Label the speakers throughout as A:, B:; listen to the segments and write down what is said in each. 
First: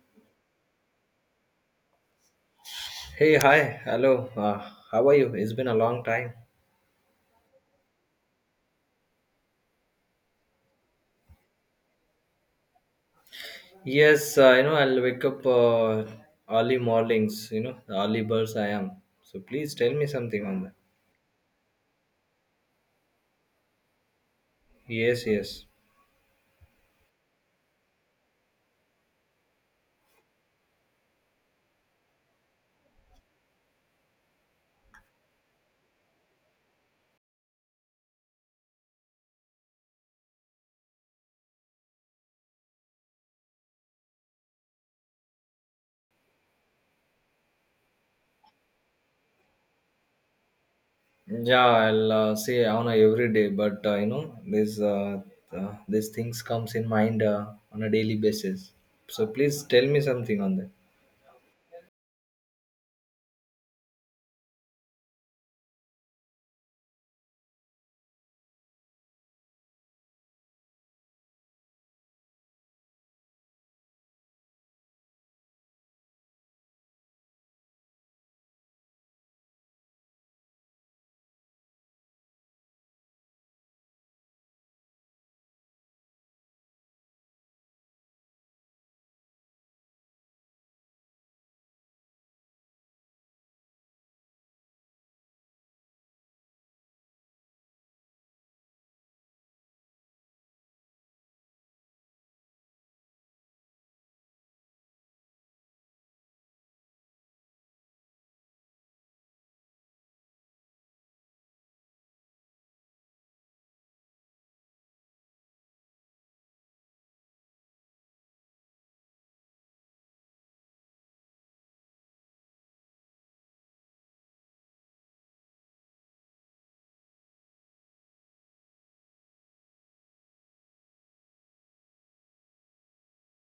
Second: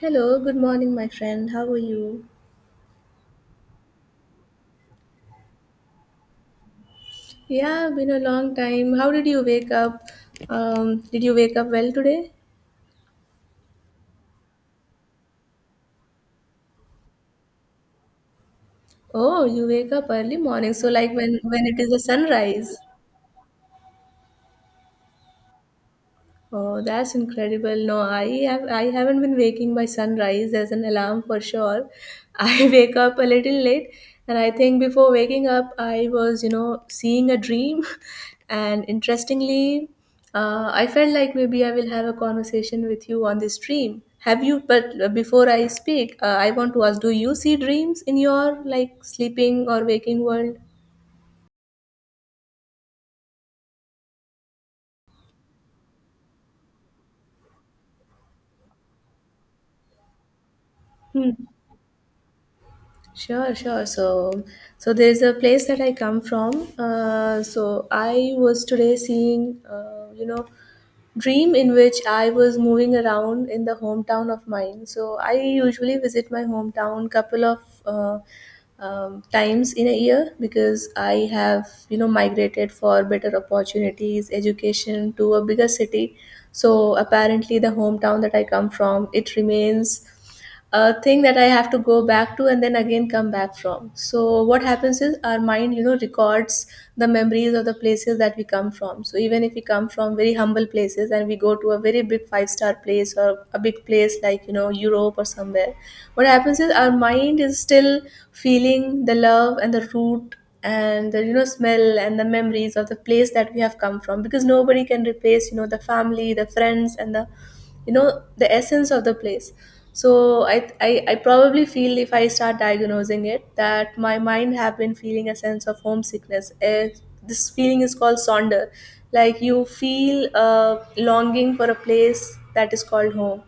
A: Hello, good morning, my friend. How are you?
B: Hey, hi, hello. How are you? It's been a long time.
A: Yeah, been a long time. How did you wake up? Did you wake up well today?
B: Yes, I'll wake up early mornings, the early birds I am. So
A: Oh, you
B: please
A: wake
B: tell
A: up
B: me
A: early
B: something on that.
A: morning. So like when it is the sunrise.
B: Yes, yes.
A: Oh, that's incredible. No, I haven't been waking by sunrise as an alarm for sure. I wake up a little late, and I think before waking up I was seeing a dream. And interestingly, I felt like maybe I will have a conversation with you on this dream. Have you but before I speak, I want to ask, do you see dreams in your like sleeping or waking world?
B: Yeah, I'll say on a every day, but this these things comes in mind on a daily basis. So please tell me something on that.
A: Sure, sure. So there is a place that I come from. So I was today seeing dream in which I was moving around in the hometown of mine. So I usually visit my hometown couple of uh, times in a year, because I have migrated for better opportunities, education to a bigger city. So apparently, the hometown that I come from, it remains a thing that I have to go back to and then again come back from. So what happens is our mind records the memories of the places that we come from. So even if we come from very humble places and we go to a very big five-star place or a big place like Europe or somewhere, what happens is our mind is still feeling the love and the root and the smell and the memories of the place that we have come from, because nobody can replace the family, the friends, and the the essence of the place. So I probably feel, if I start diagnosing it, that my mind have been feeling a sense of homesickness. This feeling is called sonder, like you feel a longing for a place that is called home.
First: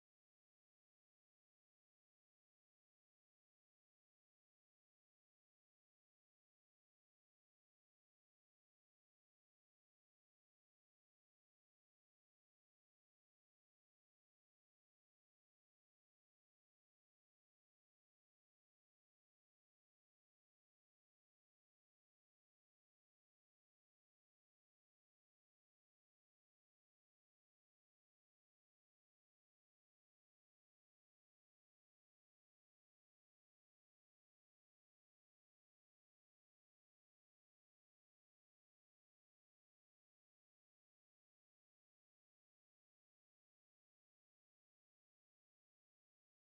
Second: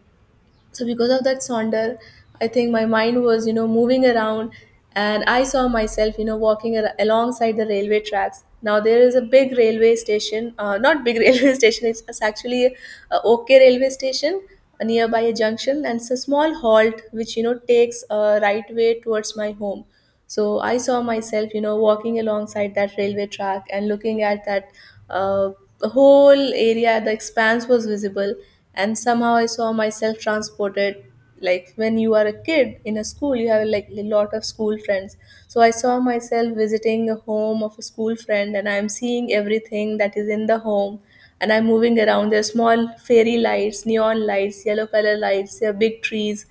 A: So because of that sonder, I think my mind was moving around, and I saw myself walking alongside the railway tracks. Now there is a big railway station, not big railway station, it's actually a OK railway station, nearby a junction, and it's a small halt which takes a right way towards my home. So I saw myself walking alongside that railway track and looking at that uh, the whole area. The expanse was visible, and somehow I saw myself transported. Like when you are a kid in a school, you have like a lot of school friends. So I saw myself visiting a home of a school friend, and I'm seeing everything that is in the home. And I'm moving around. There are small fairy lights, neon lights, yellow color lights, there are big trees,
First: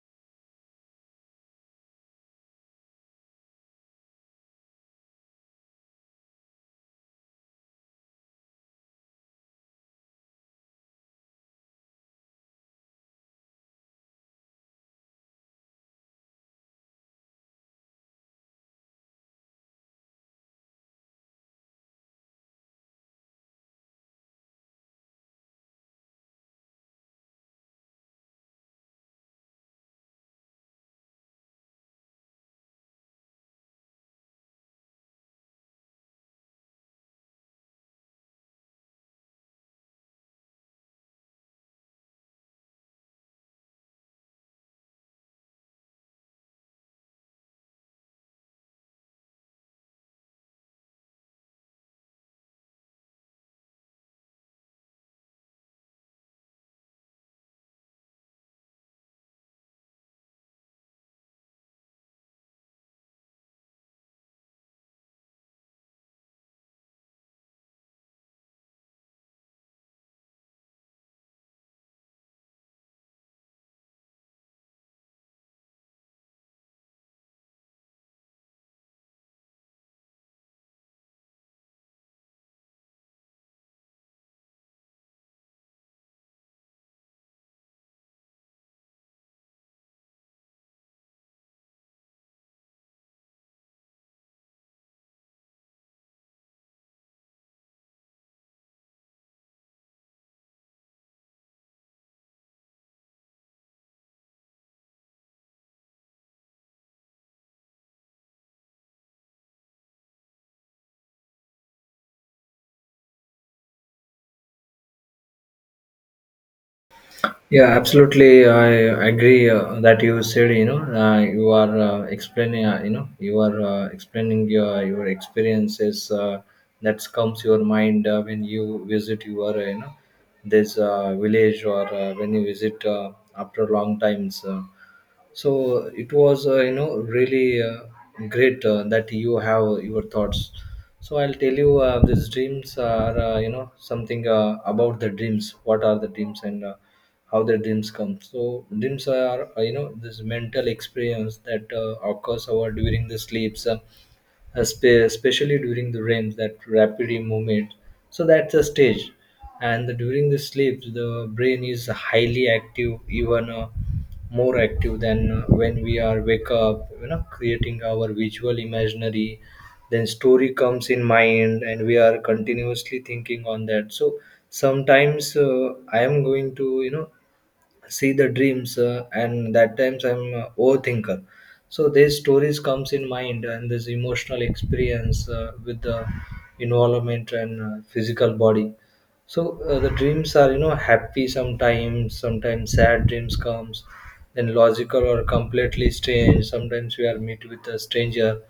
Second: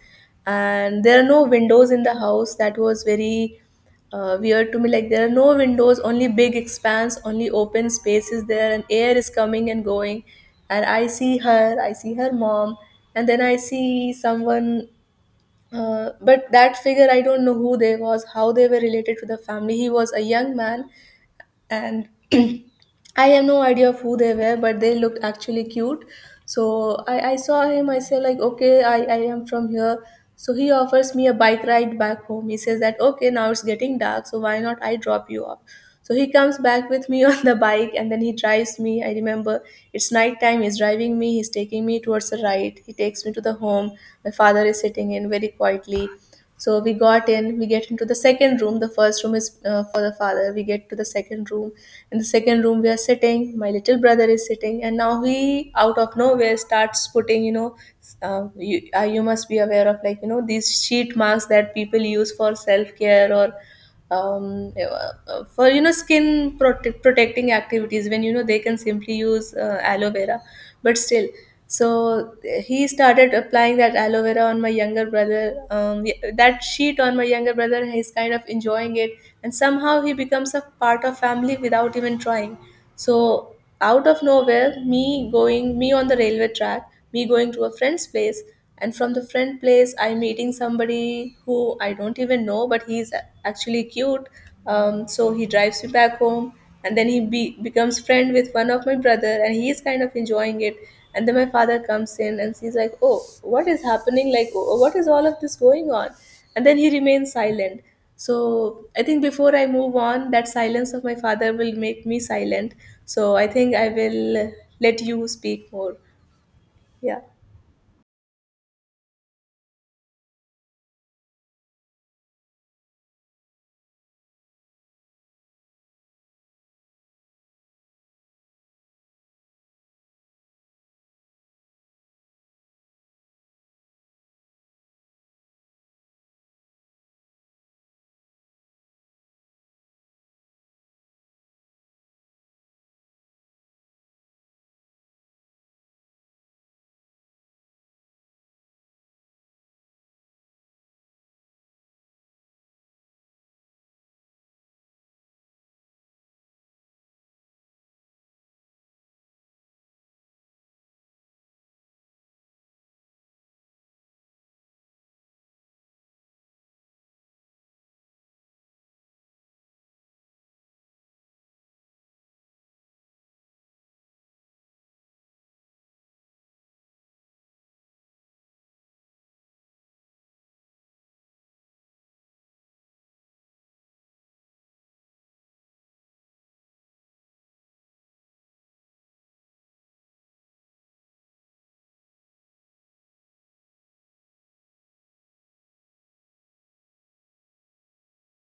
A: and there are no windows in the house. That was very weird to me. Like, there are no windows, only big expanse, only open space is there, and air is coming and going. And I see her mom. And then I see someone, but that figure, I don't know who they was, how they were related to the family. He was a young man. And I have no idea of who they were, but they looked actually cute. So I saw him. I said, like, okay, I am from here. So he offers me a bike ride back home. He says that, okay, now it's getting dark, so why not I drop you off? So he comes back with me on the bike, and then he drives me. I remember it's nighttime, he's driving me, he's taking me towards the right. He takes me to the home. My father is sitting in very quietly. So we got in, we get into the second room. The first room is for the father. We get to the second room. In the second room, we are sitting. My little brother is sitting, and now he, out of nowhere, starts putting, you must be aware of, like these sheet masks that people use for self care, or for skin protecting activities, when they can simply use aloe vera, but still. So he started applying that aloe vera on my younger brother. Yeah, that sheet on my younger brother, he's kind of enjoying it, and somehow he becomes a part of family without even trying. So, out of nowhere, me going, me on the railway track, me going to a friend's place, and from the friend place, I meeting somebody who I don't even know, but he's actually cute. So he drives me back home, and then he becomes friend with one of my brother, and he's kind of enjoying it. And then my father comes in, and he's like, "Oh, what is happening? Like, oh, what is all of this going on?" And then he remains silent. So I think before I move on, that silence of my father will make me silent. So I think I will let you speak more. Yeah.
B: Yeah, absolutely. I agree that you said. You are explaining. You are explaining your experiences. That comes your mind when you visit your this village, or when you visit after long times. So it was really great that you have your thoughts. So I'll tell you these dreams are something about the dreams, what are the dreams, and how the dreams come. So dreams are this mental experience that occurs over during the sleeps, especially during the REM, that rapid movement. So that's the stage, and the, during the sleep, the brain is highly active, even more active than when we are wake up. Creating our visual imaginary, then story comes in mind, and we are continuously thinking on that. So sometimes I am going to see the dreams, and that times I'm a overthinker. So these stories comes in mind and this emotional experience with the involvement and physical body. So the dreams are happy sometimes, sometimes sad dreams comes, then logical or completely strange, sometimes we are meet with a stranger.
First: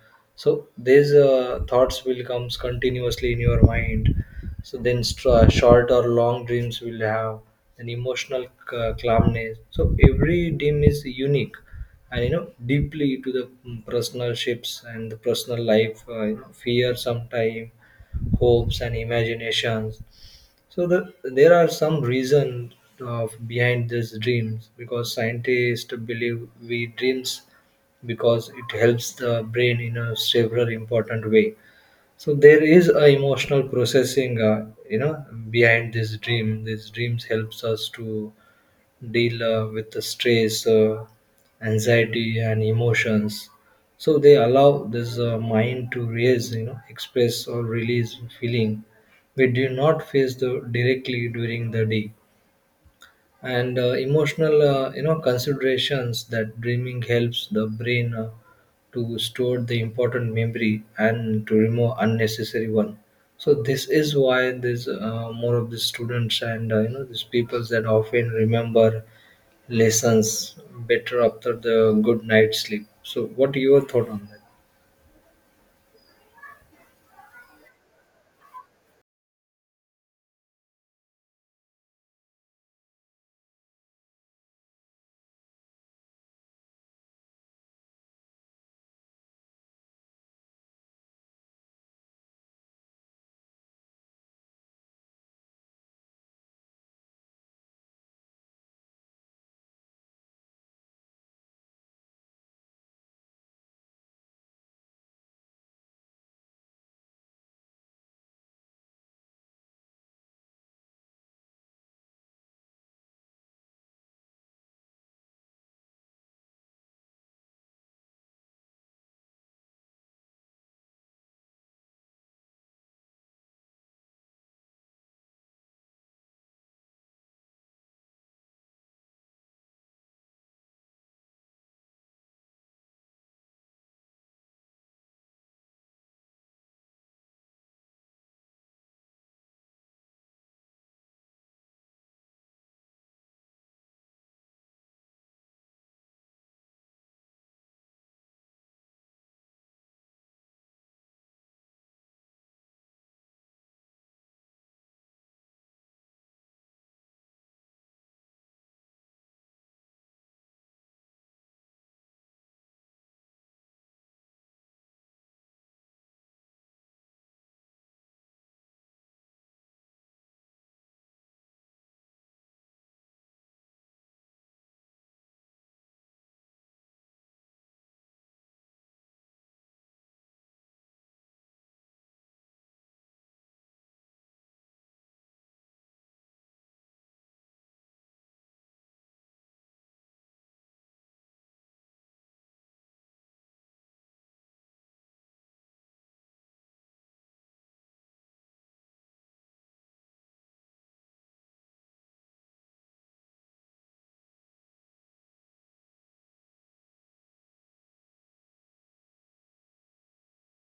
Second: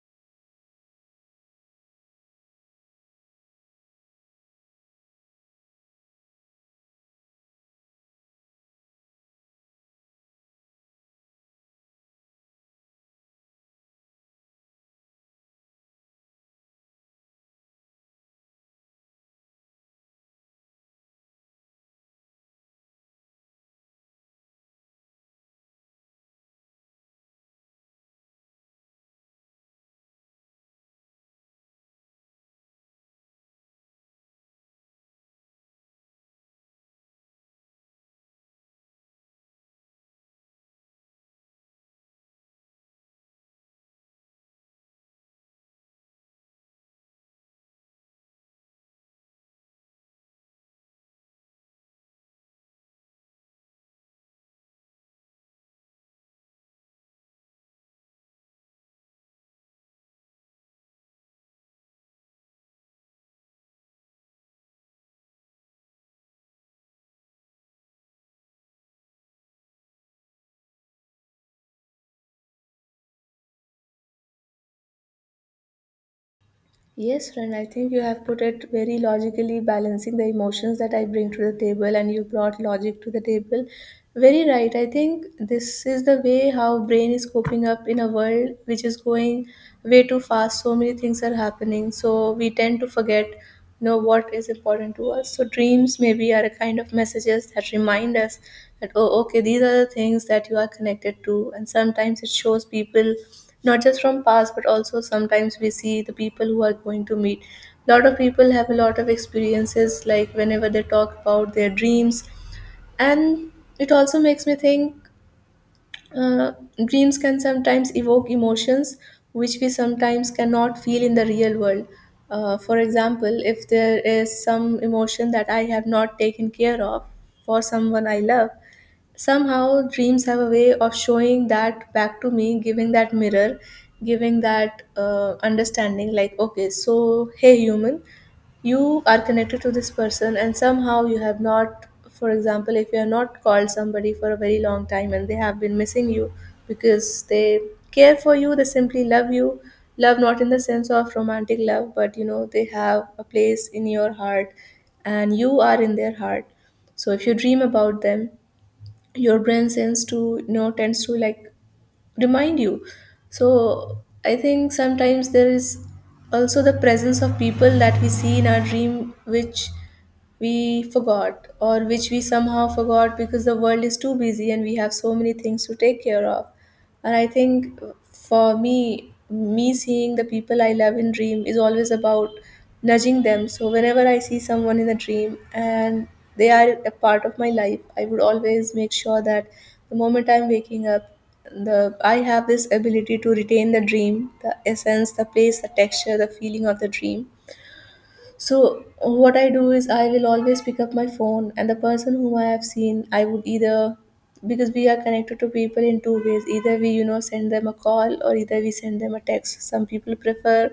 B: So these thoughts will comes continuously in your mind. So then short or long dreams will have an emotional calmness. So every dream is unique, and deeply to the personal shapes and the personal life, fear sometime, hopes and imaginations. So the, there are some reasons of behind these dreams, because scientists believe we dreams because it helps the brain in a several important way. So there is a emotional processing, behind this dream. These dreams helps us to deal with the stress, anxiety and emotions. So they allow this mind to raise, express or release feeling we do not face the directly during the day. And emotional, considerations, that dreaming helps the brain to store the important memory and to remove unnecessary one. So this is why there's more of the students and, these people, that often remember lessons better after the good night sleep. So what your thought on that?
A: Yes, friend, I think you have put it very logically, balancing the emotions that I bring to the table, and you brought logic to the table. Very right. I think this is the way how brain is coping up in a world which is going way too fast. So many things are happening. So we tend to forget know what is important to us. So dreams maybe are a kind of messages that remind us that, oh, okay, these are the things that you are connected to. And sometimes it shows people, not just from past but also sometimes we see the people who are going to meet. A lot of people have a lot of experiences like whenever they talk about their dreams. And it also makes me think, uh, dreams can sometimes evoke emotions which we sometimes cannot feel in the real world. For example, if there is some emotion that I have not taken care of for someone I love, somehow dreams have a way of showing that back to me, giving that mirror, giving that understanding, like, okay, so hey, human, you are connected to this person and somehow you have not. For example, if you have not called somebody for a very long time and they have been missing you because they care for you, they simply love you. Love not in the sense of romantic love, but they have a place in your heart, and you are in their heart. So if you dream about them, your brain sends to tends to, like, remind you. So I think sometimes there is also the presence of people that we see in our dream, which we forgot or which we somehow forgot because the world is too busy and we have so many things to take care of. And I think, for me seeing the people I love in dream is always about nudging them. So whenever I see someone in a dream and they are a part of my life, I would always make sure that the moment I'm waking up, the I have this ability to retain the dream, the essence, the place, the texture, the feeling of the dream. So what I do is I will always pick up my phone, and the person whom I have seen, I would either, because we are connected to people in two ways. Either we send them a call, or either we send them a text. Some people prefer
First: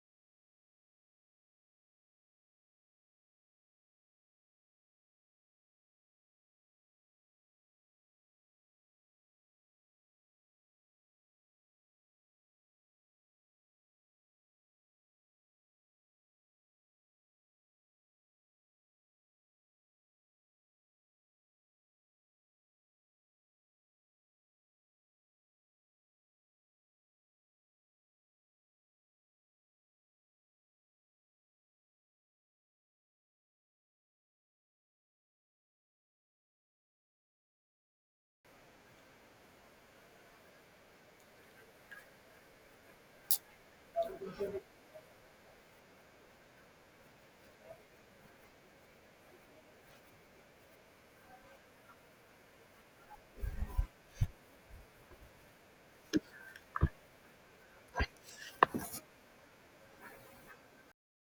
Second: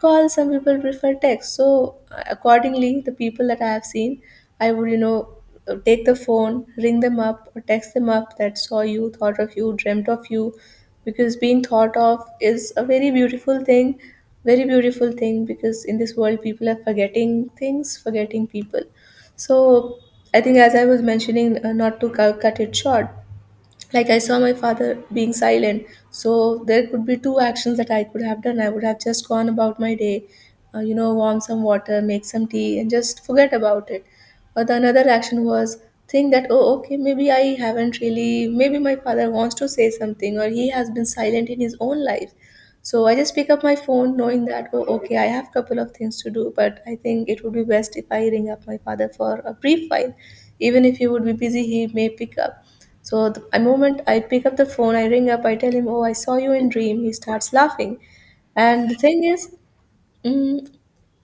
A: call, some people prefer text. So accordingly, the people that I have seen, I would, take the phone, ring them up or text them up that saw you, thought of you, dreamt of you because being thought of is a very beautiful thing, very beautiful thing, because in this world people are forgetting things, forgetting people. So I think, as I was mentioning, not to cut it short, like I saw my father being silent. So there could be two actions that I could have done. I would have just gone about my day, you know, warm some water, make some tea, and just forget about it. But the another action was think that, oh, okay maybe I haven't really Maybe my father wants to say something, or he has been silent in his own life. So I just pick up my phone knowing that, oh, okay, I have couple of things to do, but I think it would be best if I ring up my father for a brief while. Even if he would be busy, he may pick up. So the a moment I pick up the phone, I ring up, I tell him, "Oh, I saw you in dream." He starts laughing, and the thing is, mm,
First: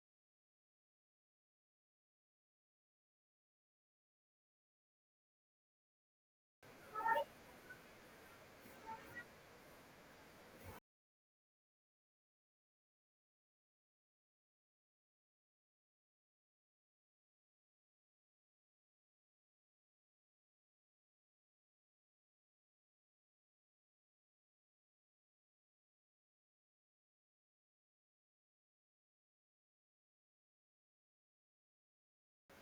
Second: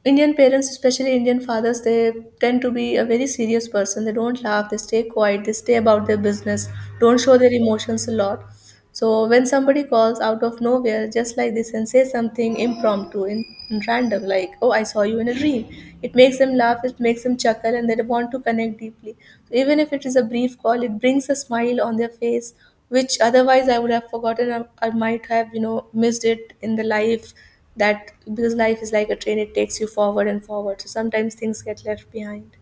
A: Indian parents, especially Indian fathers, they tend to be a very serious person. They don't laugh. They stay quiet. They stay about their business. Don't show their emotions a lot. So when somebody calls out of nowhere, just like this, and says something impromptu in random, like, "Oh, I saw you in a dream," it makes them laugh, it makes them chuckle, and they want to connect deeply. So even if it is a brief call, it brings a smile on their face, which otherwise I would have forgotten, or I might have, missed it in the life, that because life is like a train; it takes you forward and forward. So sometimes things get left behind.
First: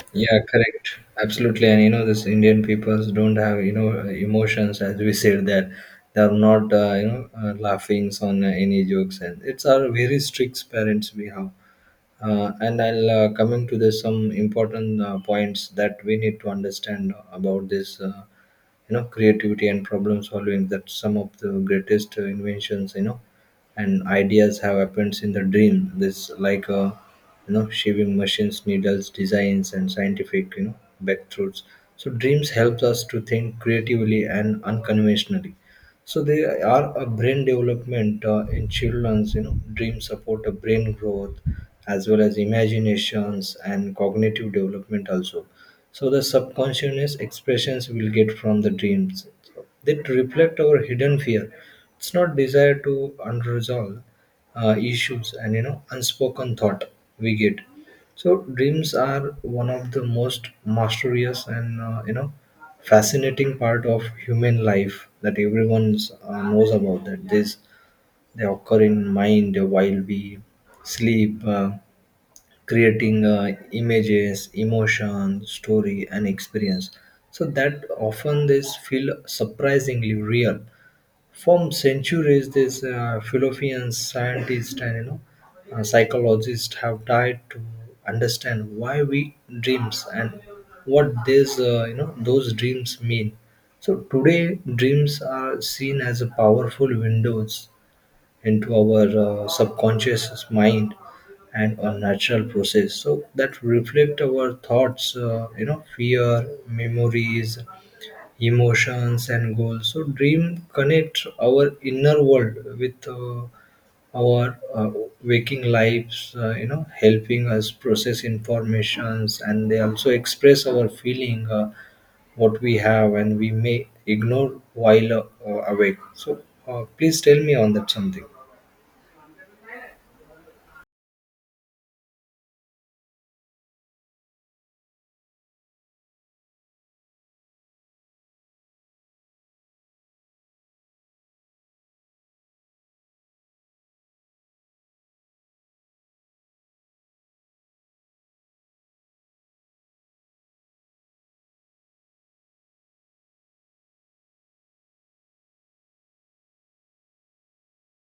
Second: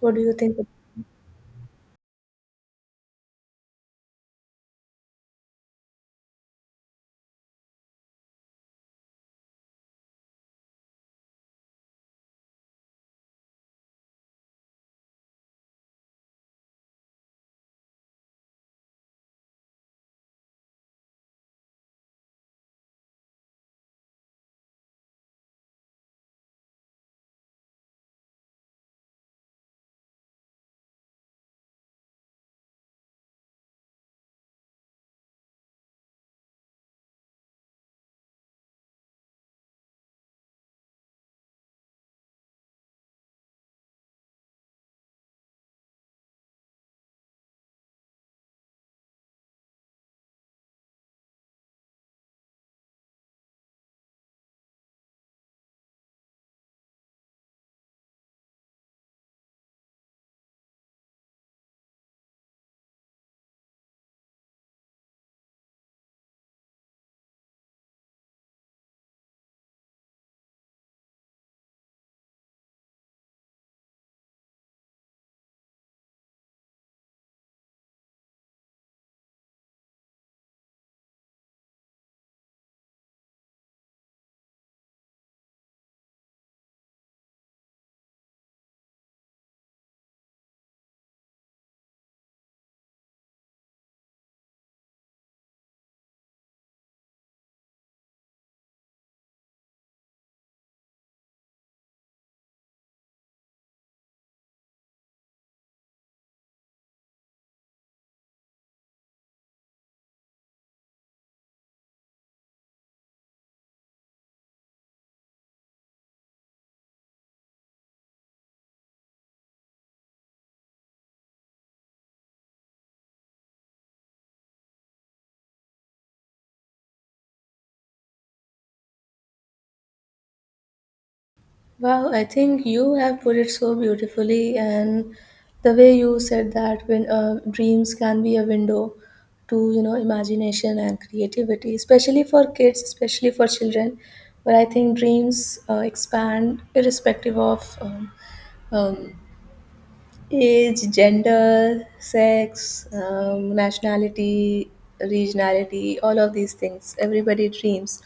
A: What do you
B: Yeah,
A: think?
B: correct. Absolutely. And this Indian peoples don't have, emotions, as we said, that they're not, laughing on any jokes. And it's our very strict parents we have. And I'll coming to this some important points that we need to understand about this. Creativity and problem solving, that some of the greatest inventions, and ideas have happened in the dream, this like shaving machines, needles designs, and scientific, breakthroughs. So dreams help us to think creatively and unconventionally. So they are a brain development in children's. Dreams support a brain growth as well as imaginations and cognitive development also. So the subconscious expressions we'll get from the dreams that reflect our hidden fear. It's not desire to unresolved issues and unspoken thought we get. So dreams are one of the most mysterious and, fascinating part of human life that everyone knows about. That this they occur in mind while we sleep. Creating images, emotion, story, and experience. So that often this feel surprisingly real. From centuries, these philosophians, scientists, and, psychologists have tried to understand why we dreams and what these, those dreams mean. So today, dreams are seen as a powerful windows into our subconscious mind and a natural process, so that reflect our thoughts, fear, memories, emotions and goals. So dream connect our inner world with our waking lives, helping us process informations, and they also express our feeling what we have and we may ignore while awake. So please tell me on that something.
A: Wow, I think you have put it so beautifully, and the way you said that when dreams can be a window to, you know, imagination and creativity, especially for kids, especially for children. But I think dreams expand irrespective of um, age, gender, sex, nationality, regionality, all of these things. Everybody dreams.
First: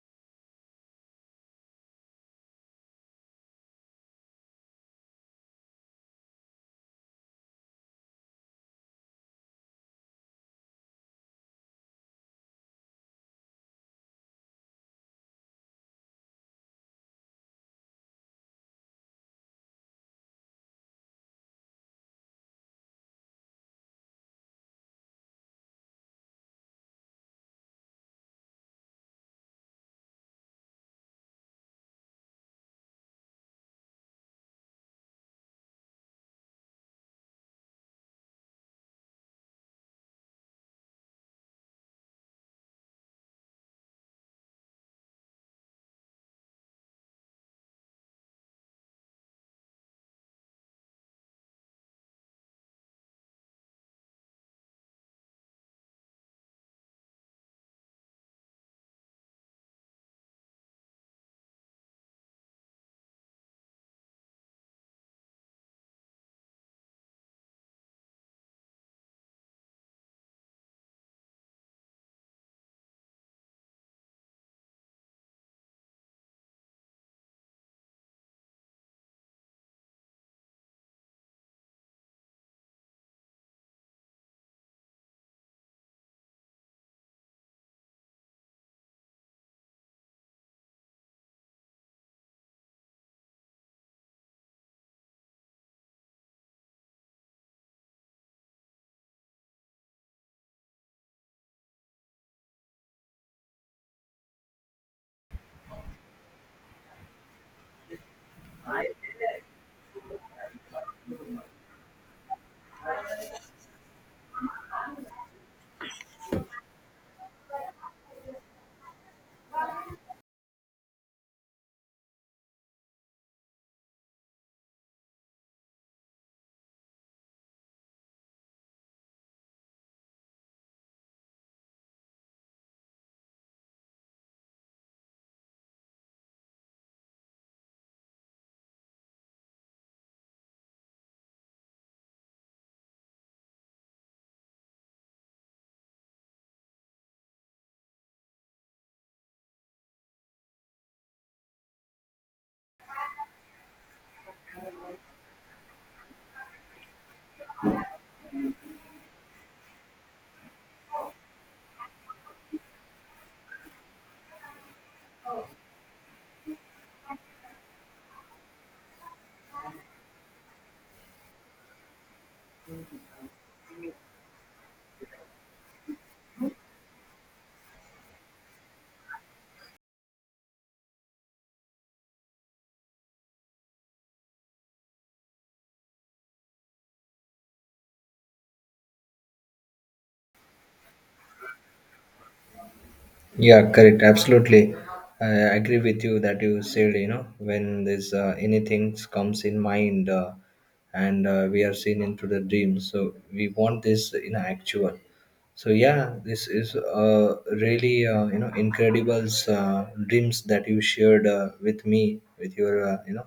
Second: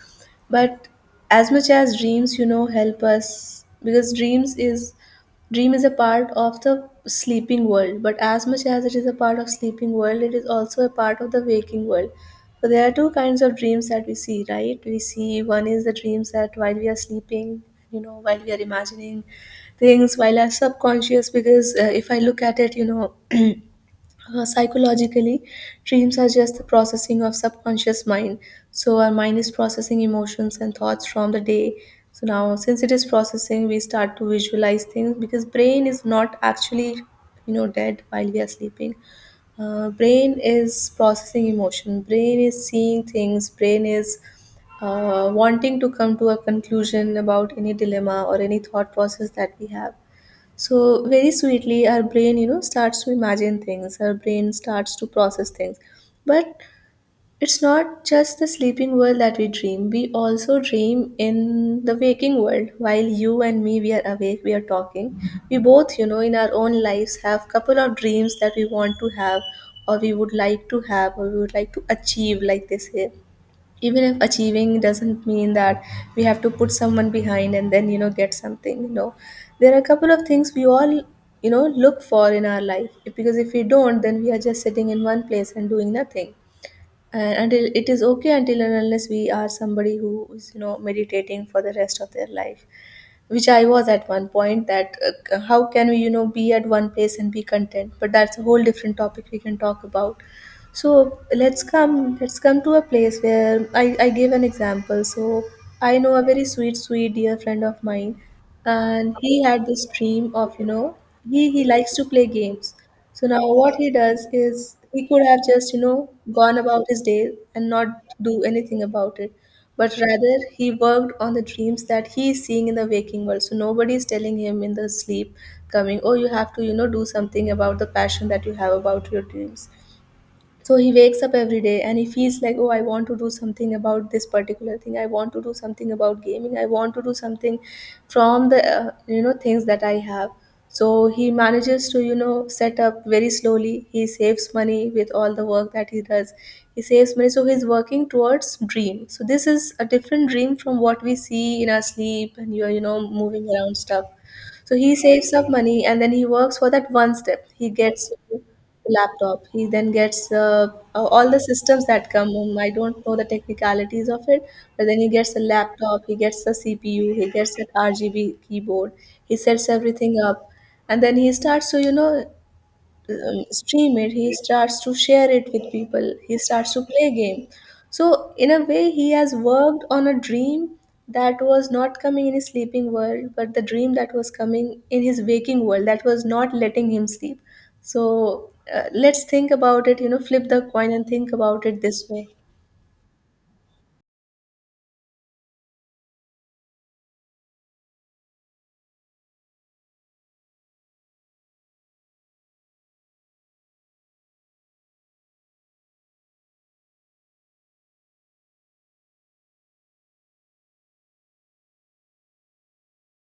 A: But as much as dreams, you know, help us, because dream is a part of the sleeping world, but as much as it is a part of sleeping world, it is also a part of the waking world. So there are two kinds of dreams that we see, right? We see, one is the dreams that while we are sleeping, you know, while we are imagining things, while our subconscious, because if I look at it, you know, psychologically, dreams are just the processing of subconscious mind. So our mind is processing emotions and thoughts from the day. So now since it is processing, we start to visualize things, because brain is not actually, you know, dead while we are sleeping. Brain is processing emotion, brain is seeing things, brain is wanting to come to a conclusion about any dilemma or any thought process that we have. So very sweetly, our brain, you know, starts to imagine things. Our brain starts to process things. But it's not just the sleeping world that we dream. We also dream in the waking world. While you and me, we are awake, we are talking. We both, you know, in our own lives have couple of dreams that we want to have, or we would like to have, or we would like to achieve. Like they say, even if achieving doesn't mean that we have to put someone behind and then, you know, get something, you know, there are a couple of things we all, you know, look for in our life, because if we don't, then we are just sitting in one place and doing nothing. And until it is okay, until and unless we are somebody who is, you know, meditating for the rest of their life, which I was at one point. That how can we, you know, be at one place and be content? But that's a whole different topic we can talk about. So let's come to a place where I gave an example. So I know a very sweet, sweet dear friend of mine, and he had this dream of, you know, he likes to play games. So now what he does is, he could have just, you know, gone about his day and not do anything about it. But rather he worked on the dreams that he is seeing in the waking world. So nobody is telling him in the sleep coming, oh, you have to, you know, do something about the passion that you have about your dreams. So he wakes up every day and he feels like, oh, I want to do something about this particular thing. I want to do something about gaming. I want to do something from the you know, things that I have. So he manages to, you know, set up very slowly. He saves money with all the work that he does. He saves money, so he's working towards dream. So this is a different dream from what we see in our sleep and you're, you know, moving around stuff. So he saves up money, and then he works for that one step. He gets the laptop. He then gets all the systems that come. I don't know the technicalities of it, but then he gets a laptop. He gets the CPU. He gets an RGB keyboard. He sets everything up, and then he starts to, you know, stream it. He starts to share it with people. He starts to play game. So in a way, he has worked on a dream that was not coming in his sleeping world, but the dream that was coming in his waking world, that was not letting him sleep. So let's think about it, you know, flip the coin and think about it this way.
B: Yeah, correct. Absolutely. I agree with you that you said, when this anything comes in mind and we are seen into the dream. So we want this in actual. So yeah, this is really incredible dreams that you shared with me, with your,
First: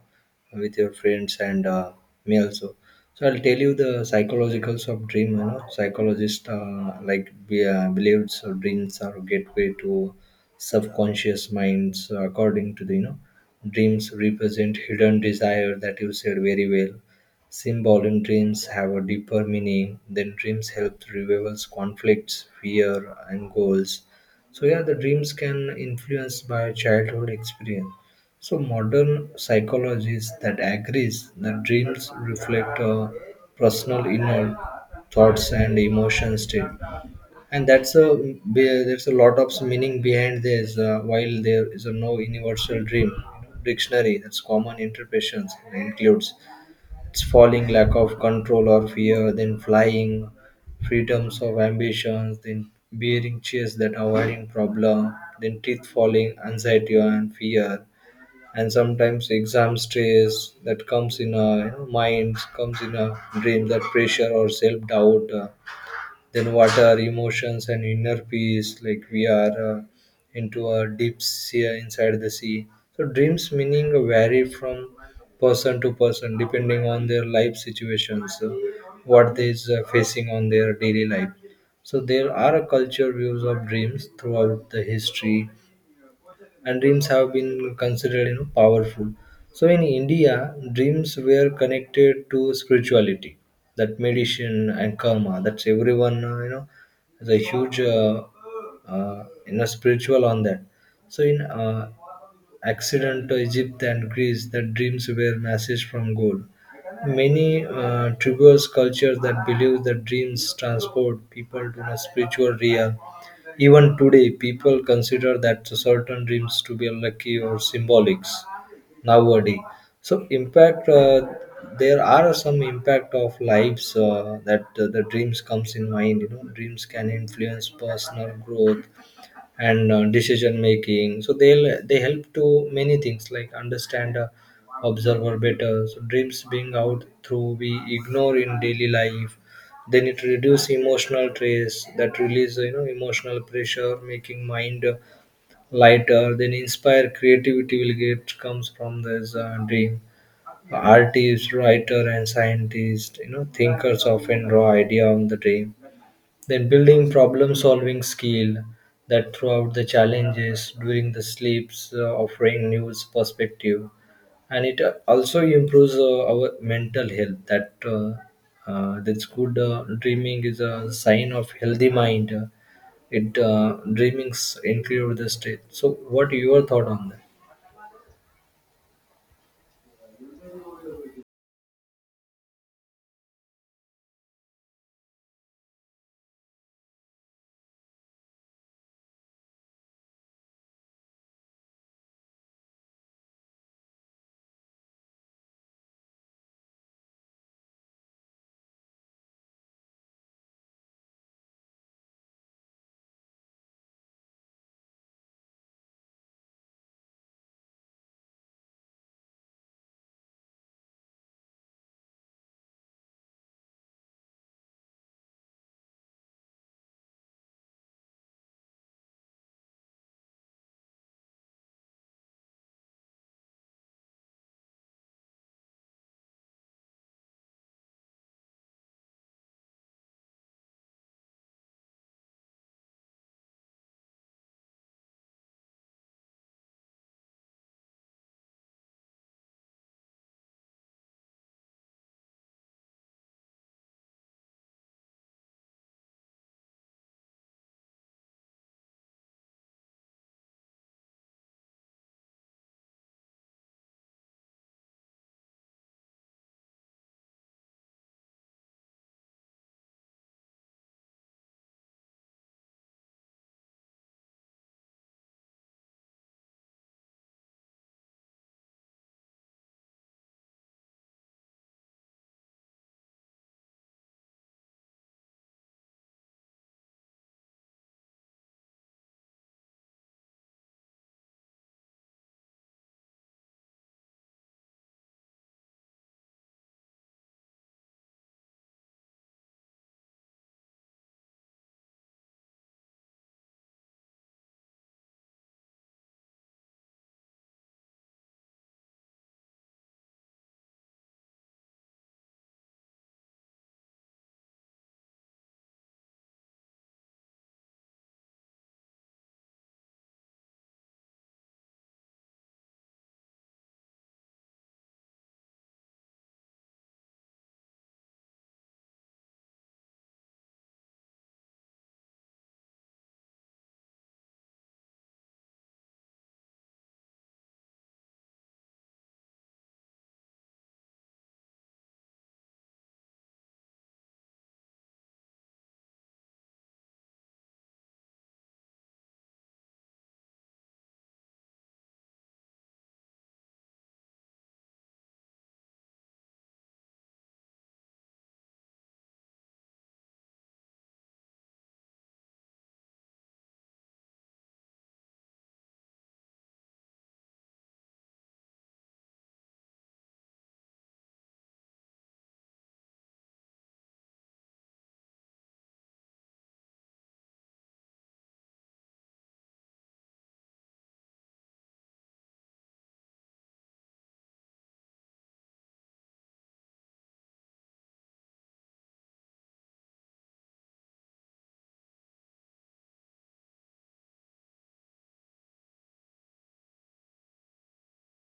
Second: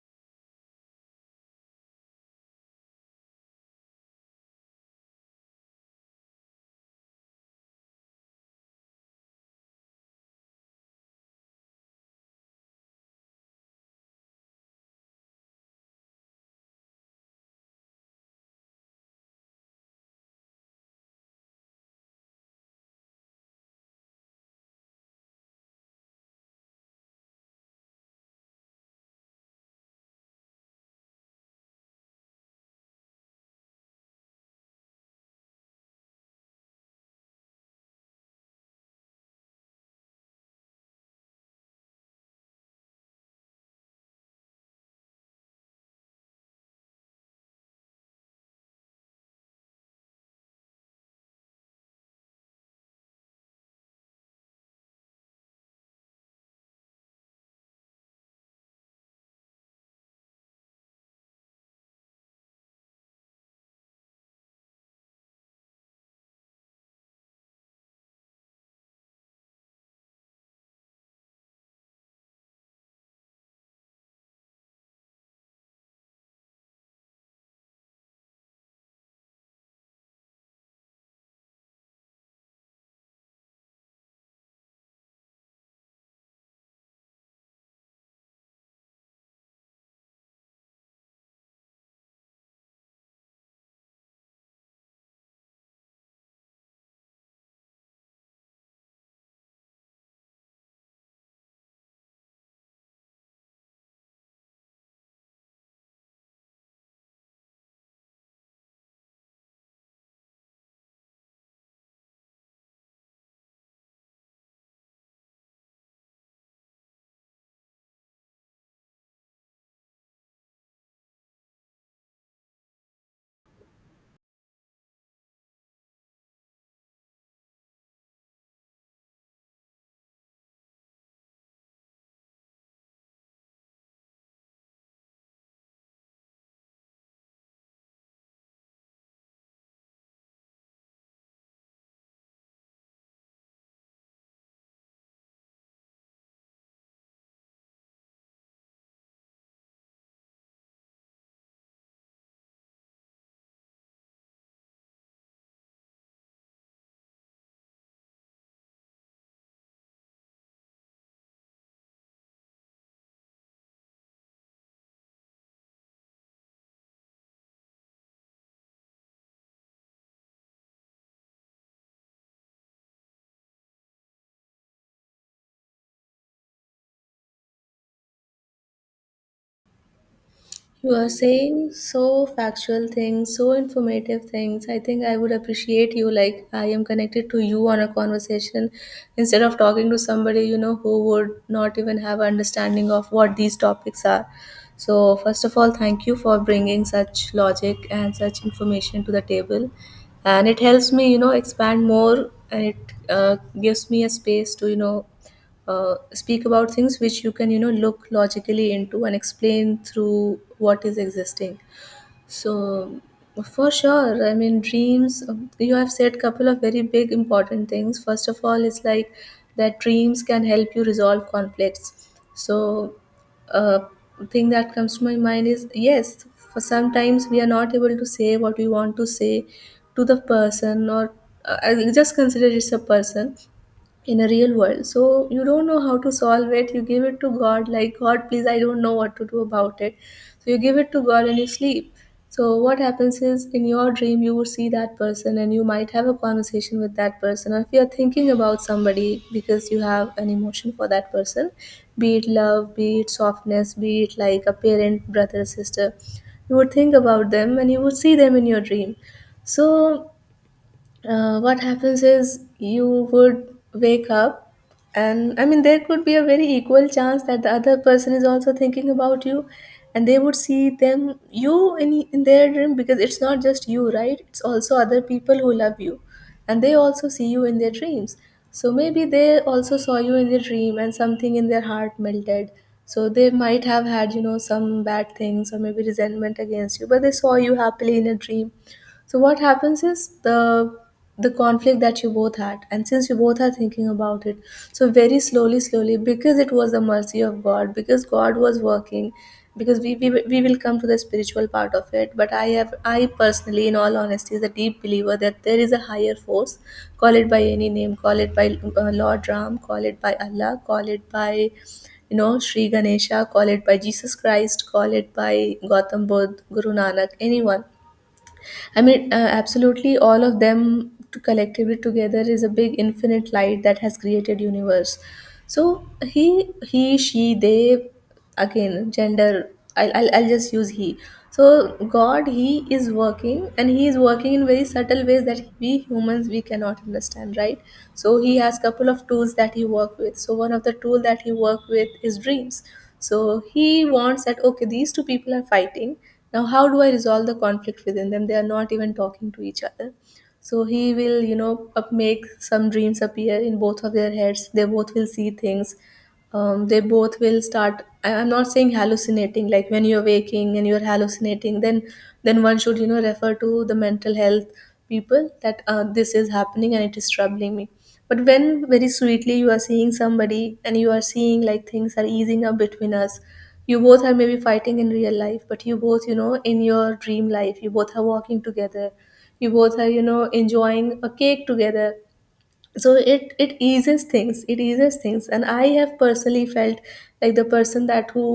B: with your friends and me also. So I'll tell you the psychologicals of dream. Psychologist like believes or dreams are gateway to subconscious minds, according to the, dreams represent hidden desire, that you said very well. Symbols in dreams have a deeper meaning. Then dreams help reveal conflicts, fear, and goals. So yeah, the dreams can influence by childhood experience. So modern psychologists that agrees that dreams reflect personal inner thoughts and emotion state, and that's a there's a lot of meaning behind this. While there is a no universal dream dictionary, that's common interpretations includes, it's falling, lack of control or fear, then flying, freedoms of ambitions, then bearing chase that avoiding problem, then teeth falling, anxiety and fear, and sometimes exam stress that comes in a, mind, comes in a dream, that pressure or self doubt. Then what are emotions and inner peace, like we are into a deep sea, inside the sea. So dreams meaning vary from person to person depending on their life situations, what they is facing on their daily life. So there are a culture views of dreams throughout the history, and dreams have been considered, powerful. So in India, dreams were connected to spirituality, that medicine and karma. That's everyone, is a huge spiritual on that. So in accident to Egypt and Greece, that dreams were message from God. Many tribal cultures that believe that dreams transport people to a spiritual realm. Even today, people consider that certain dreams to be unlucky or symbolics nowadays. So, impact there are some impact of lives that the dreams comes in mind. Dreams can influence personal growth, and decision making. So they help to many things, like understand observer better. So dreams being out through we ignore in daily life. Then it reduce emotional stress, that release, emotional pressure, making mind lighter. Then inspire creativity will get comes from this dream. Artists, writer, and scientist, thinkers, often draw idea on the dream. Then building problem-solving skill, that throughout the challenges during the sleeps, offering new perspective. And it also improves our mental health. That that's good. Dreaming is a sign of healthy mind. It dreamings include the state. So, what your thought on that?
A: You are saying so factual things, so informative things. I think I would appreciate you. Like, I am connected to you on a conversation instead of talking to somebody, you know, who would not even have understanding of what these topics are. So, first of all, thank you for bringing such logic and such information to the table. And it helps me, you know, expand more, and it gives me a space to, you know, speak about things which you can, you know, look logically into and explain through what is existing. So for sure, I mean, dreams, you have said couple of very big important things. First of all, it's like that dreams can help you resolve conflicts. So uh, thing that comes to my mind is, yes, for sometimes we are not able to say what we want to say to the person, or I just consider it's a person in a real world, so you don't know how to solve it. You give it to God, like, God, please, I don't know what to do about it. So you give it to God and you sleep. So what happens is, in your dream, you would see that person and you might have a conversation with that person. Or if you're thinking about somebody because you have an emotion for that person, be it love, be it softness, be it like a parent, brother, sister, you would think about them, and you would see them in your dream. So what happens is, you would wake up, and I mean, there could be a very equal chance that the other person is also thinking about you, and they would see them you in their dream, because it's not just you, right? It's also other people who love you, and they also see you in their dreams. So maybe they also saw you in their dream, and something in their heart melted. So they might have had, you know, some bad things or maybe resentment against you, but they saw you happily in a dream. So what happens is, the conflict that you both had, and since you both are thinking about it, so very slowly, slowly, because it was the mercy of God, because God was working, because we will come to the spiritual part of it. But I have, I personally, in all honesty, is a deep believer that there is a higher force. Call it by any name, call it by Lord Ram, call it by Allah, call it by Sri Ganesha, call it by Jesus Christ, call it by Gautam Buddha, Guru Nanak, anyone. I mean, absolutely all of them to collectively together is a big infinite light that has created universe. So he, she, they, again, gender, I'll just use he. So God, he is working and he is working in very subtle ways that we humans we cannot understand, right? So he has couple of tools that he work with. So one of the tool that he work with is dreams. So he wants that, okay, these two people are fighting, now how do I resolve the conflict within them? They are not even talking to each other. So he will, you know up make some dreams appear in both of their heads. They both will see things. They both will start I'm not saying hallucinating, like when you're waking and you're hallucinating, then one should, you know, refer to the mental health people that this is happening and it is troubling me. But when very sweetly you are seeing somebody and you are seeing like things are easing up between us, you both are maybe fighting in real life, but you both, you know, in your dream life you both are walking together, you both are, you know, enjoying a cake together. So it eases things. It eases things. And I have personally felt like the person that who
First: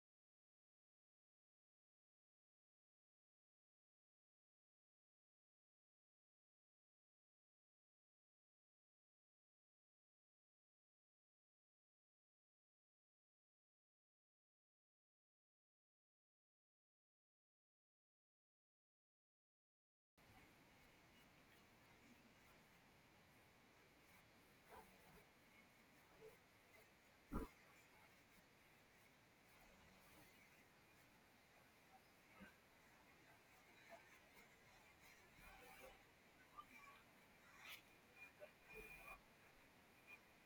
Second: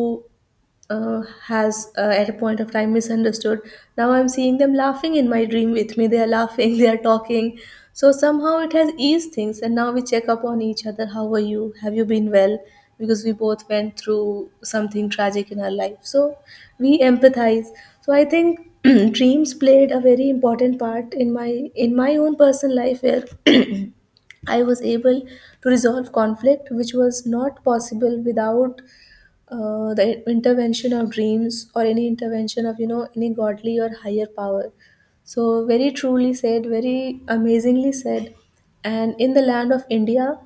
A: has, at a point of time, misunderstood, now I'm seeing them laughing in my dream with me. They are laughing they are talking. So somehow it has eased things, and now we check up on each other: how are you, have you been well? Because we both went through something tragic in our life, so we empathize. So I think dreams played a very important part in my own personal life, where I was able to resolve conflict, which was not possible without the intervention of dreams or any intervention of, you know, any godly or higher power. So, very truly said, very amazingly said. And in the land of India,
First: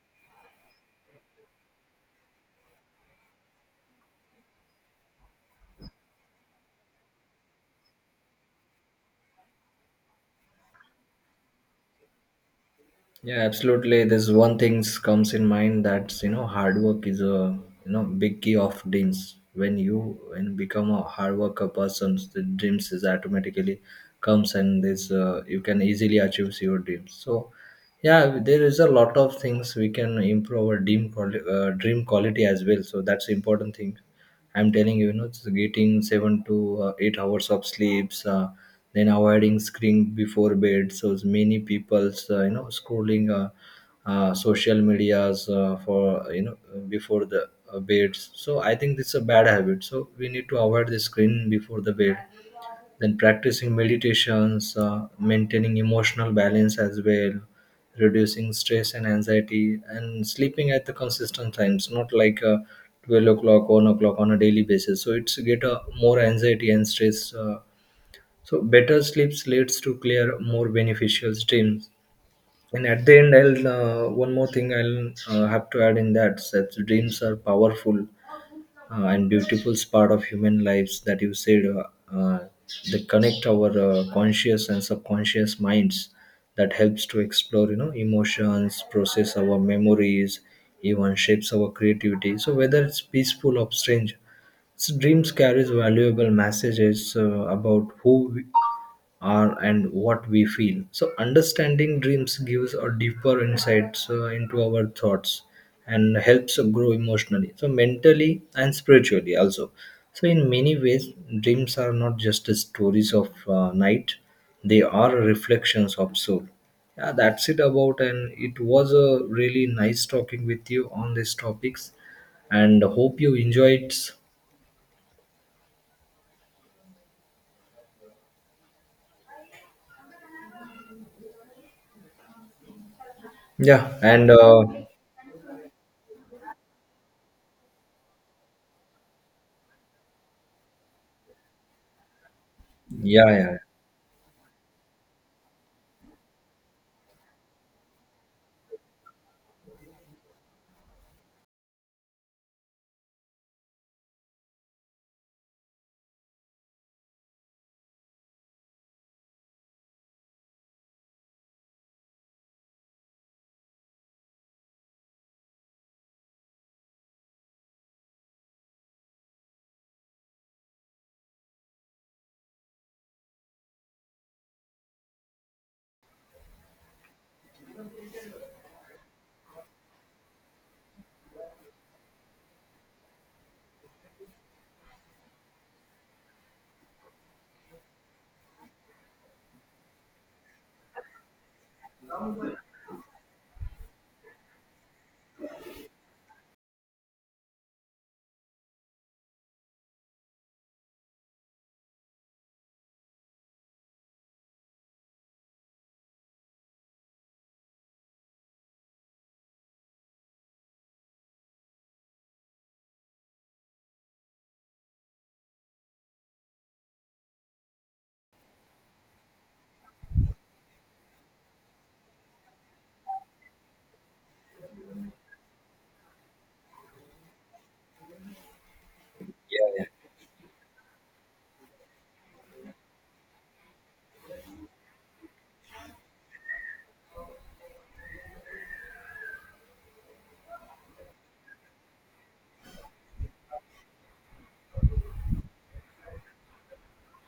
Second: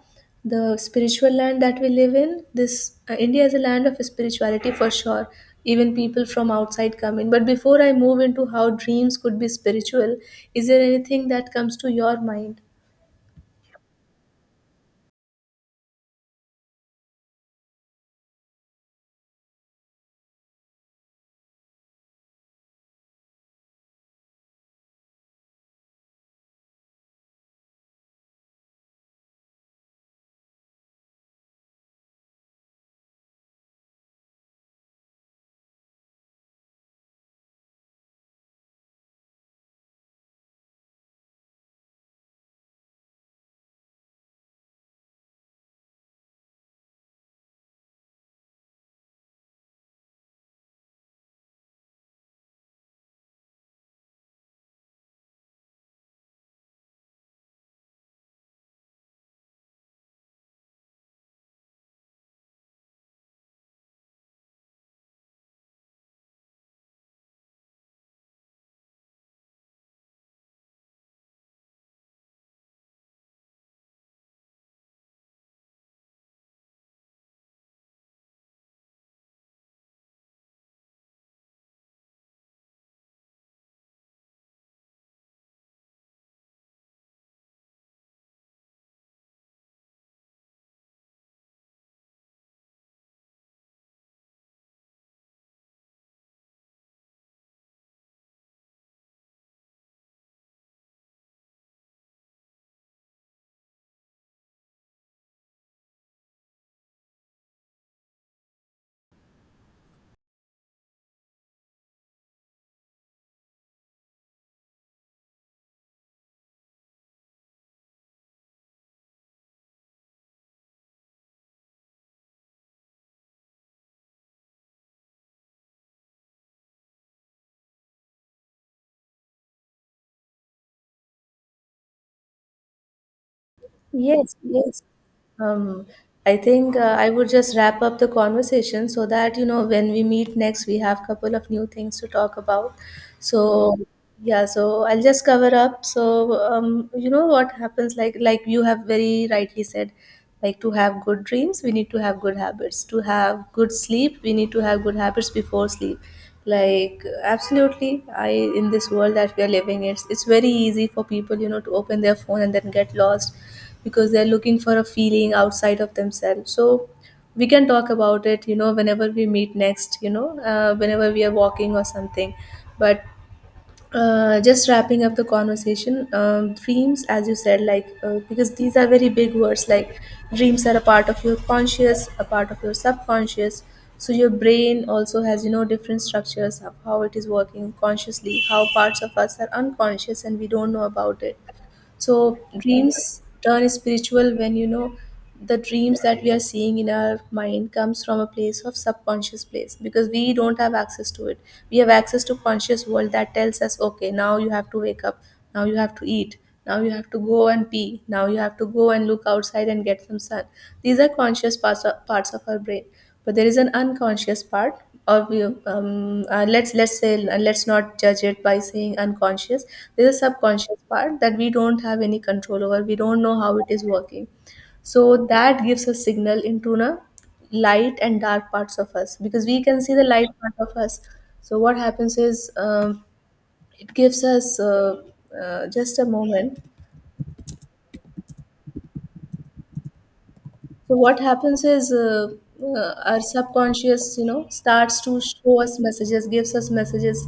A: the spiritual land that we live in, this India is a land of spirituality for sure. Even people from outside come in. But before I move into how dreams could be spiritual, is there anything that comes to your mind?
B: Yeah, absolutely. There's one thing comes in mind, that's hard work is a, big key of dreams. When you, when become a hard worker person, the dreams is automatically comes, and this you can easily achieve your dreams. So yeah, there is a lot of things we can improve our dream quality as well. So that's important thing. I'm telling you, it's getting 7 to 8 hours of sleeps, then avoiding screen before bed. So it's many people's, scrolling social medias for before the beds. So I think this is a bad habit. So we need to avoid the screen before the bed, then practicing meditations, maintaining emotional balance as well, reducing stress and anxiety, and sleeping at the consistent times, not like 12 o'clock, 1 o'clock on a daily basis. So it's get a more anxiety and stress. So better sleeps leads to clear, more beneficial dreams. And at the end, I'll one more thing I'll have to add in that, that dreams are powerful and beautiful part of human lives, that you said. Uh, uh, they connect our conscious and subconscious minds, that helps to explore, emotions, process our memories, even shapes our creativity. So whether it's peaceful or strange, so dreams carries valuable messages about who we are and what we feel. So understanding dreams gives a deeper insights into our thoughts and helps grow emotionally. So mentally and spiritually also. So in many ways, dreams are not just the stories of night; they are reflections of soul. Yeah, that's it about, and it was a really nice talking with you on these topics, and hope you enjoyed. Yeah, and
A: Yes, yes. Um, I think I would just wrap up the conversation so that, you know, when we meet next, we have a couple of new things to talk about.
B: yeah, yeah,
A: So, yeah, so I'll just cover up. So, you know what happens, like you have very rightly said, like to have good dreams, we need to have good habits. To have good sleep, we need to have good habits before sleep. Like absolutely, I, in this world that we are living, it's very easy for people, you know, to open their phone and then get lost because they're looking for a feeling outside of themselves. So we can talk about it, you know, whenever we meet next, you know, whenever we are walking or something. But just wrapping up the conversation, dreams, as you said, like, because these are very big words, like, dreams are a part of your conscious, a part of your subconscious. So your brain also has, you know, different structures of how it is working consciously, how parts of us are unconscious and we don't know about it. So dreams turn spiritual when, you know, the dreams that we are seeing in our mind comes from a place of subconscious place, because we don't have access to it. We have access to conscious world that tells us, okay, now you have to wake up, now you have to eat, now you have to go and pee, now you have to go and look outside and get some sun. These are conscious parts of our brain. But there is an unconscious part, or we, let's say, let's not judge it by saying unconscious. There's a subconscious part that we don't have any control over. We don't know how it is working. So that gives a signal into the light and dark parts of us, because we
B: yeah,
A: can
B: yeah,
A: see the light part of us. So what happens is, it gives us just a moment. So what happens is, our subconscious, you know, starts to show us messages, gives us messages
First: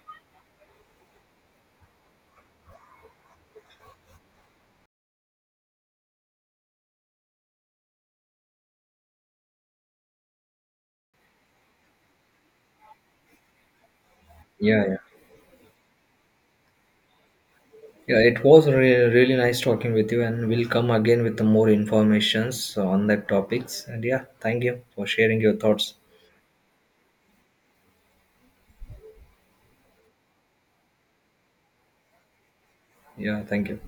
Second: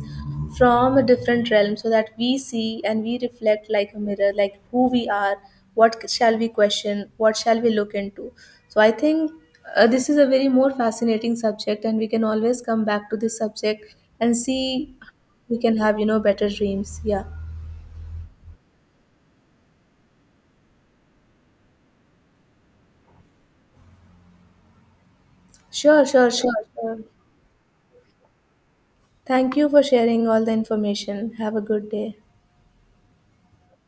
A: from a different realm, so that we see and we reflect like a mirror, like who we are, what shall we question, what shall we look into. So I think this is a very more fascinating subject, and we can always come back to this subject and
B: yeah,
A: see
B: yeah.
A: we can have, you know, better dreams. Yeah,
B: Yeah, it was really nice talking with you, and we'll come again with the more informations on that topics. And yeah, thank you for sharing your thoughts.
A: sure, sure, sure. Sure. Thank you for sharing all the information. Have a good day.
B: Yeah, thank you.